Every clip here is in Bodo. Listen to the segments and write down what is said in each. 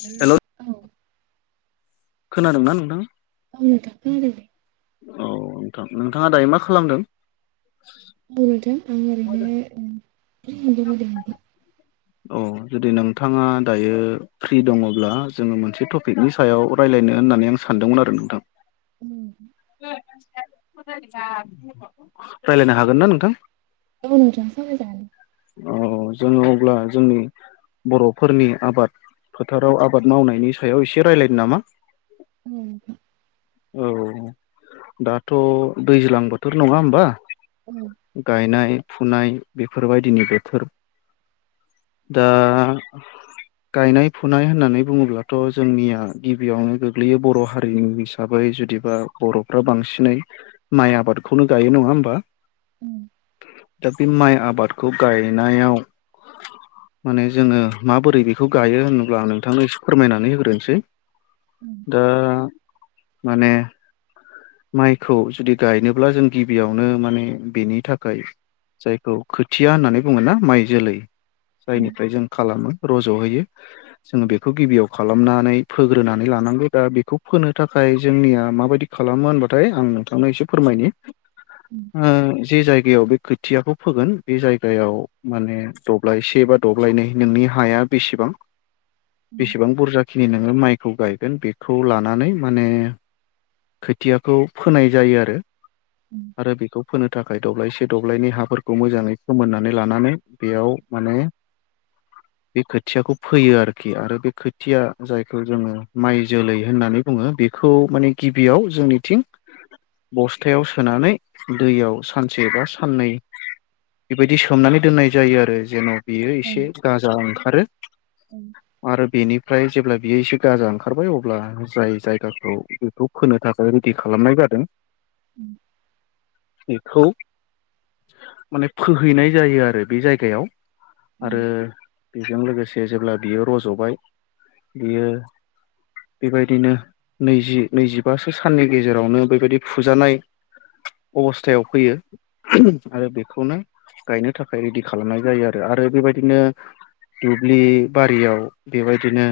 उम हेल' औ खोनादोंना नोंथां? औ नोंथां खोनादोंदे। औ नोंथां नोंथाङा दायो मा खालामदों? बुरुदों आं ओरैनो [unintelligible] औ जुदि नोंथाङा दायो फ्रि दङब्ला जोङो मोनसे टपिकनि सायाव रायलाय नो होननानै आं सानदोंमोन आरो नोंथां। [unintelligible] ना नोंथां? औ [unintelligible] औ जोङो अब्ला जोंनि बर'फोरनि आबाद फोथाराव आबाद मावनायनि सायाव इसे रायलायनो नामा? ओम हो औ दाथ' दैज्लां बोथोर नङा होमबा? औ गायनाय फुनाय बेफोरबायदिनि बोथोर। दा गायनाय फुनाय होननानै बुङोब्लाथ जोंनिया गिबियावनो गो गोग्लैयो बर हारिनि हिसाबै जुदिबा बरफ्रा बांसिनै माइ आबादखौनो गायो नङा नङा होमबा [inaudible] दा बे माइ आबादखौ गायनायाव माने जोङो माबोरै बेखौ गायो होनोब्ला आं नोंथांनो इसे फोरमायनानै होग्रोनोसै औ दा माने माइखौ जुदि गायनोब्ला जों गिबियावनो माने बेनि थाखाय जायखौ खोथिया होननानै बुङोना माइ जोलै औ जायनिफ्राय जों खालामो रज'होयो औ जोङो बेखौ गिबियाव खालाम खालामनानै फोग्रोनानै लानांगौ दा बेखौ फोनो थाखाय जोंनिया माबायदि खालामो होनबाथाय आं नोंथां ऐसे फोरमायदी औ ओ जि जाय गिबियाव बे खोथियाखौ फोगोन बे जायगायाव माने दब्लायसे एबा दब्लायनै नोंनि हाया बेसेबां औ बेसेबां बुरजा खिनिनो माइ खौ गायगोन बेखौ लानानै माने खोथियाखौ फोनाय जायो आरो आरो बेखौ फोनो थाख आखाइ दब्लायसे दब्लायनि हाफोरखौ मोजाङै फोमोननानै लानानै बेयाव माने- बे खोथियाखौ फोयो आरोखि आरो बे खोथिया जायखौ जोङो माइ जोलै होननानै बुङो बेखौ माने गिबियाव जोंनिथिं बस्थायाव सोनानै दैयाव सानसे बा साननै बेबायदि सोमनानै दोननाय जायो आरो जेन' बेयो औ इसे गाजा ओंखारो आरो बेनि ओमफ्राय जेब्ला बियो इसे गाजा ओंखारबाय अब्ला जाय जायगाखौ बेखौ खोनो थाखाय रेडि खालामनायबाय बोन [inaudible] बेखौ माने फोहैनाय जायो आरो बे जायगायाव औ आरो जों लोगोसे जेब्ला बियो रजबाय बियो बेबायदिनो नैजि नैजिबासो साननि गेजेरावनो बेबायदि फुजानाय अबस्थायाव फैयो [unintelligible] आरो बेखौनो गायनो थाखाय रेडि खालामनाय जायो आरो आरो बेबायदिनो दुब्लि बारियाव बेबायदिनो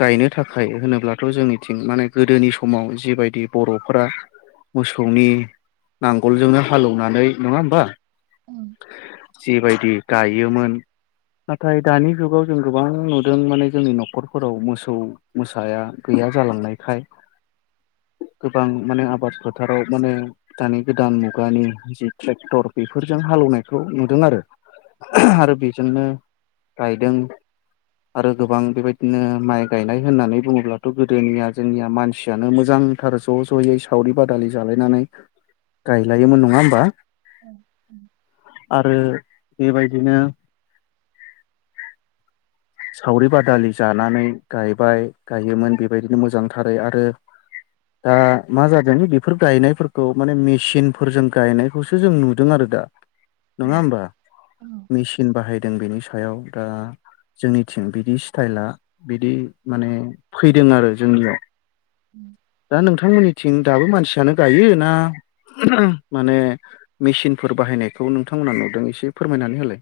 गायनो थाखाय होनोब्लाथ जोंनिथिं माने गोदोनि समाव जिबायदि बरफोरा मोसौनि नांगोलजोंनो हालौवनानै नङा होमबा? औ जिबायदि गायोमोन। नाथाय दानि जुगाव जों गोबां नुदों माने जोंनि नखरफोराव मोसौ मोसा या गैया जालांनायखाय गोबां माने आबाद फोथाराव माने दानि गोदान मुगानि जि ट्रेक्टर बेफोरजों हा हालेवनायखौ नुदों आरो [unintelligible] आरो बेजोंनो गायदों आरो गोबां बेबायदिनो माइ गायनाय होननानै बुङोब्लाथ गोदोनिया जोंनिया मानसियानो मोजां मोजांथार ज जयै सावरि बादालि जालायनानै गायलायोमोन नङा होमबा? [inaudible] आरो बेबायदिनो [inaudible] [unintelligible] सावरि -बादालि जानानै गायबाय गायोमोन। बेबायदिनो मोजांथारै आरो दा मा जादों बेफोर गायनायफोरखौ माने मेसिनफोरजों गायनायखौसो जों नुदों आरो दा नङा होमबा मेचिन बाहायदों। बेनि सायाव दा जोंनिथिं बिदि स्टाइला बिदि माने फैदों आरो जोंनिया दा नोंथांमोननिथिं दाबो मानसियानो गायो ना ओहो माने मेसिनफोर बाहायनायखौ नोंथांमोनहा नुदों एसे फोरमायनानै होलाय।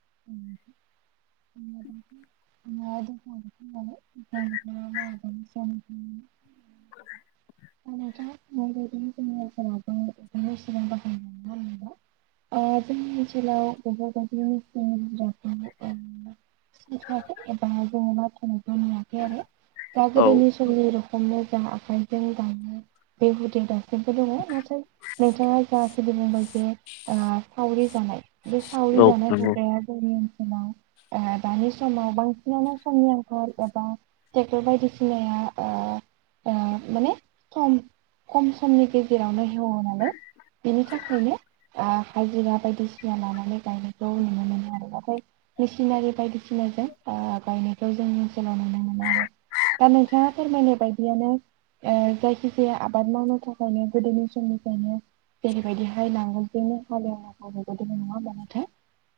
[unintelligible] [unintelligible] [unintelligible] ओ जोंनि ओनसोलाव बेफोरबायदि [unintelligible] [unintelligible] एबा [unintelligible] मोनाखै आरो दा औ गोदोनि समनि रखम मोजां आखाइ जोंङो दायो बे हुदा दासिमबो दङ। नाथाय नोंथाङा जा बुंबाय जे ओ सावरि जानाय बे सावरि औ जानाय नंगौ हुदाया जोंनि ओनसोलाव [inaudible] ओ दानि समाव बांसिनानो समनि आंखाल एबा ट्रेक्टर बायदिसिनाया ओ ओ माने सम खम समनि गेजेरावनो एवोनालाय बेनि थाखायनो ओ हाजिरा बायदिसिना लानानै गायनायखौ नुनो मोनो आरो नाथाय मेसिनारि बायदिसिनाजों बायनायखौ जोंनि ओनसोलाव नुनो मोनो आरो दा नोंथांङा फोरमायनाय बायदियानो ओ जायखि -जाया आबाद मावनो थाखायनो गोदोनि समनिफ्रायनो जेरैबायदिहाय नांगोल जोंनो हालेवनांगौ बेबायदि नंङा होमबा नोंथां?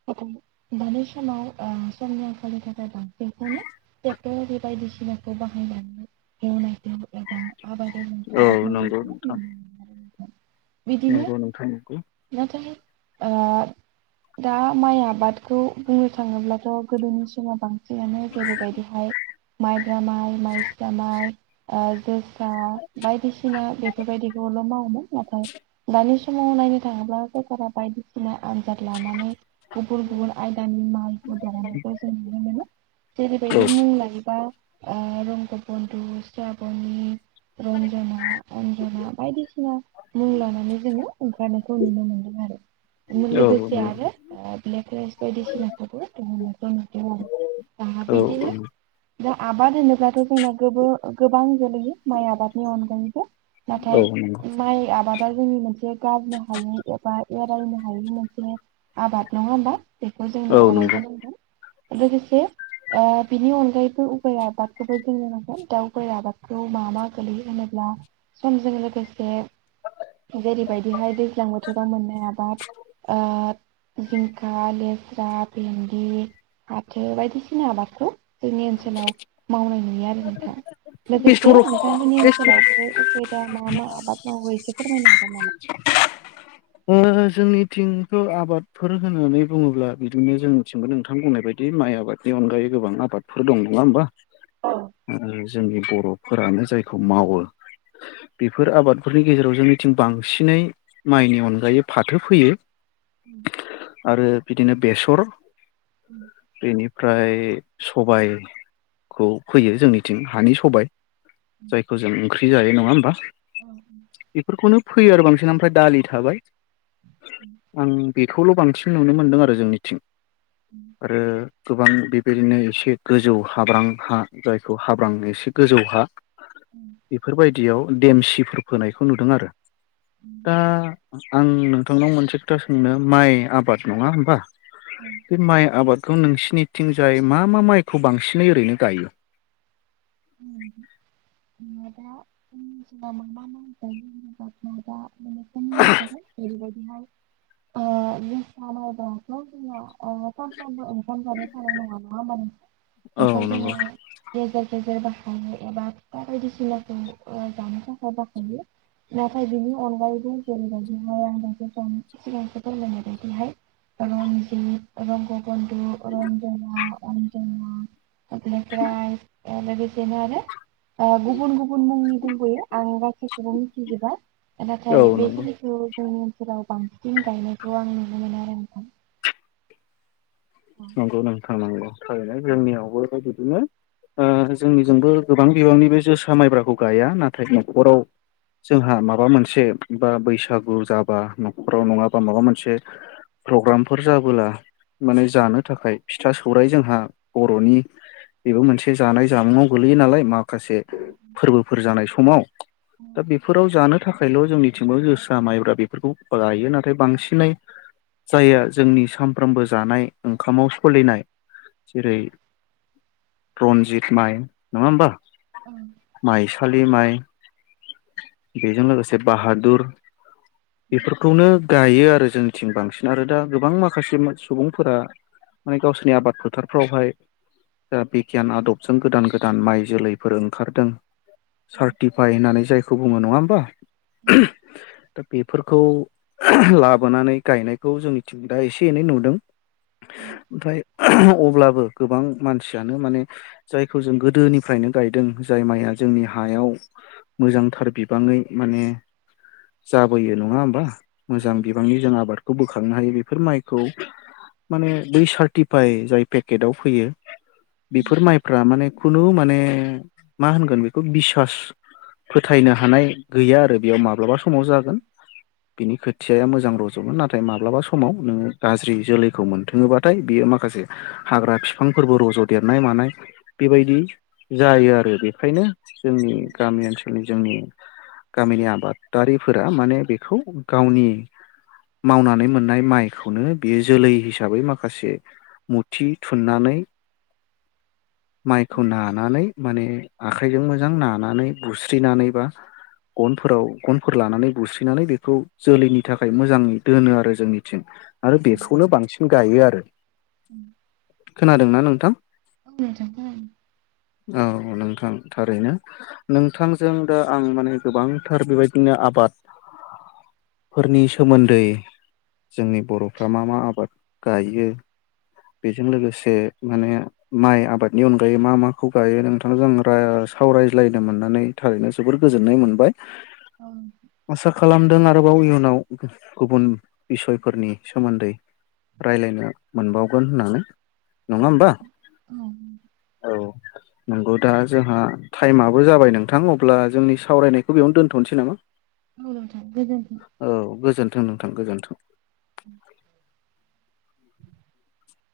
नाथाय दानि समाव ओ समनि आंखालनि थाखाय बांसिनखौनो ट्रेक्टर बे बायदिसिनाखौ बाहायनानै एवनायखौ एबा आबाद एवनाय औ आबाद नंगौ मावनायखौ नुनो नोंथां। मोनो आरो नोंथां बिदिनो नंगौ नोंथां नंगौ नाथाय ओ दा माइ आबादखौ बुंनो थाङोब्लाथ' गोदोनि समाव बांसिन [unintelligible] जेरैबायदिहाय माइब्रा माइ, माइस्रा माइ, जोसा दा बायदिसिना बेफोरबायदिखौल' मावोमोन नाथाय दानि समाव नायनो थाङोब्ला सरकारा बायदिसिना आनजाद लानानै गुबुन -गुबुन आयदानि माइफोर [unintelligible] जों नुनो मोनो। औ जेरैबायदि मुं लायोबा ओ रंग बन्दु स्राबनि रन्जना, अन्जना बायदिसिना मुं लानानै जोङो ओंखारनायखौ नुनो मोनदों। आरो [inaudible] औ लोगोसे नंगौ आरो ओ ब्लेक राइस बायदिसिनाखौबो दिहुननायखौ नुदों आरो। दा औ बेदिनो दा आबाद होनोब्लाथ' जोंना गोबो -गोबां गोलैयो माइ आबादनि अनगायैबो नाथाय औ नंगौ माइ आबाद दा जोंनि मोनसे गारनो हायै एबा एरायनो हायि मोनसे आबाद नंङा होमबा? बेखौ जोंनो औ नंगौ अरायबो नांगौ। लोगोसे ओ बिनि अनगायैबो उफेरा आबादखौबो जोंनो नांगोन दाउ [unintelligible] आबादखौ मा- मा गोलैयो होनोब्ला समजों लोगोसे जेरैबायदिहाय दैज्लां बोथोराव मोननाय आबाद ओ जिंखा, लेस्रा, भेन्दि, फाथो बायदिसिना आबादखौ जोंनि ओनसोलाव मावनाय नुयो आरो नोंथां। लोगोसे नोंथांमोननि ओनसोलावबो उफेरा मा- मा आबाद मावो एसे फोरमायनो हागोन। नामा? [unintelligible] जोंनिथिंखौ आबादफोर होननानै बुंङोब्ला बिदिनो जोंनिथिंबो नोंथां बुंनाय बायदि माइ आबादनि अनगायै गोबां आबादफोर दं नंङा होमबा? औ जोंनि बर' फोरानो जायखौ मावो बेफोर आबादफोरनि गेजेराव जोंनिथिं बांसिनै माइनि अनगायै फाथो फोयो। उम। आरो बिदिनो बेसर बेनि फ्राय सबायखौ फोयो जोंनिथिं हानि सबाय जायखौ जों ओंख्रि जायो नंङा होमबा। औ औ। बेफोरखौनो फैयो आरो बांसिन ओमफ्राय दालि थाबाय ओं बि बेखौल' बांसिन नुनो मोन्दों आरो जोंनिथिं आरो। गोबां बेबायदिनो एसे गोजौ हाब्रां हा जायखौ हाब्रां एसे गोजौ हा। बेफोरबायदियाव देमसिफोर फोनायखौ नुदों आरो दा। आं नोंथांनाव मोनसे खोथा सोंनो माइ आबाद नङा होमबा बे माइ आबाद खौ नोंसिनिथिंजाय मा मा माइखौ बांसिनै ओरैनो गायो? [inaudible] माने खम [inaudible] ओ जोसा मायब्रा [unintelligible] ओंखाम जानो थानाय नङा नङा होमबा नों बेखौ औ नंगौ जोङो गेज। [unintelligible] एबा फा बायदिसिना जानो [unintelligible] नाथाय बिनि अनगायैबो जेरैबायदिहाय आं ज सिगांसो फोरमायनाय बायदिहाय रनजित रग रजना अनजना [unintelligible] बेनो आरो गुबुन गुबुन मुंनि दंबोयो आं गासैखौबो मिथिजोबा औ नाथाय बे नंगौ खिनिखौ जोंनि ओनसोलाव बांसिन गायनायखौ आं नुनो मोनो आरो नोंथां! औ नंगौ नोंथां नंगौ थारैनो जोंनियावबो बिदिनो। ओ जोंनिजोंबो गोबां बिबांनि बे जोसा माइब्राखौ गाया नाथाय न'खराव। जोंहा माबा मोनसे बा बैसागु जाब। बा नखराव नङाबा माबा मोनसे प्रग्रामफोर जाबोला माने जानो। ओफ्राय फिथा सौरायाइ जोंहा बर'नि बेबो मोनसे जानाय जामुंआव गोलैयो नालाय म माखासे फोरबोफोर जानाय समाव दा बेफोराव जानो थाखाय। फ्रायल' जोंनिथिंबो जोसारा माइब्रा बेफोरखौ गायो नाथाय बांसिनै जाय जोंनि सामफ्रोमबो जानाय ओंखामाव सलिनाय जेरै रनजित माइ नङा होमबा? औ। फालि माइ बेजों लोगोसे बाहादुर बेफोरखौनो गायो आरो! जोंनिथिं बांसिन आरो दा गोबां माखासे सुबुंफोरा। माने गावसोरनि आबाद फोथारफ्रावहाय जा बिगियान आदबजों गोदान गोदान माइ जोलैफोर ओंखारदों सार्टिफाइ होननानै जायखौ बुङो नङा होमबा। [inaudible] दा बेफोरखौ लाबोनानै गायनायखौ जोंनि टिं दा एसे एनै नुदों। ओमफ्राय अब्लाबो गोबां मानसियानो माने जायखौ जों गोदोनिफ्रायनो गायदों जाय माइया जोंनि हायाव मोजांथार बिबाङै माने जाबोयो नङा होमबा मोजां बिबांनि जों आबादखौ बोखांनो हायो बेफोर माइखौ माने ब सार्टिफाय जाय पेकेटआव फैयो बेफोर माइफ्रा माने खुनु माने मा होनगोन बेखौ बिसास फोथायनो हानाय गैया आरो बेयाव माब्लाबा समाव जागोन बिनि खोथियाया मोजां रज'गोन नाथाय माब्लाबा समाव नोङो गाज्रि जोलै खौ मोनथोङोबाथाय बियो माखासे हाग्रा बिफांफोरबो रज' देरनाय मानाय बेबायदि जायो आरो बेखायनो जोंनि गामि ओनसोलनि जोंनि गामिनि आबादारिफोरा माने बेखौ गावनि मावनानै मोननाय माइखौनो बियो जोलै हिसाबै माखासे मुथि थुननानै माइखौ नानानै माने आखाइजों मोजां नानानै बुस्रिनानैबा गनफोराव गनफोर लानानै बुस्रिनानै बेखौ जोलैनि थाखाय मोजाङै दोनो आरो जोंनिथिं आरो बेखौनो बांसिन गायो आरो [inaudible] खोनादों ना नोंथां औ नोंथां खोनादों औ नों नोंथां थारैनो नोंथांजों दा आं माने गोबांथार बेबायदिनो आबाद फोरनि सोमोन्दै जोंनि बर'फ्रा मा मा आबाद गाइयो बेजों लोगोसे माने माइ आबादनि अनगायै मा माखौ गायो नोंथां जों रा सावरायज्लायनो मोननानै थारैनो जोबोर गोजोननाय मोनबाय औ आसा खालामदों आ आरोबाव इयुनाव गुबुन बिसयफोरनि सोमोन्दै रायलायनो मोनबाव गोन होननानै नङा होमबा औ औ नंगौ दा जोंहा टाइमाबो जाबाय नोंथां अब्ला जोंनि सावरायनायखौ बेयावनो दोनथ'नोसै नामा औ नोंथां गोजोनथों थों नोंथां गोजोन्थों। [inaudible]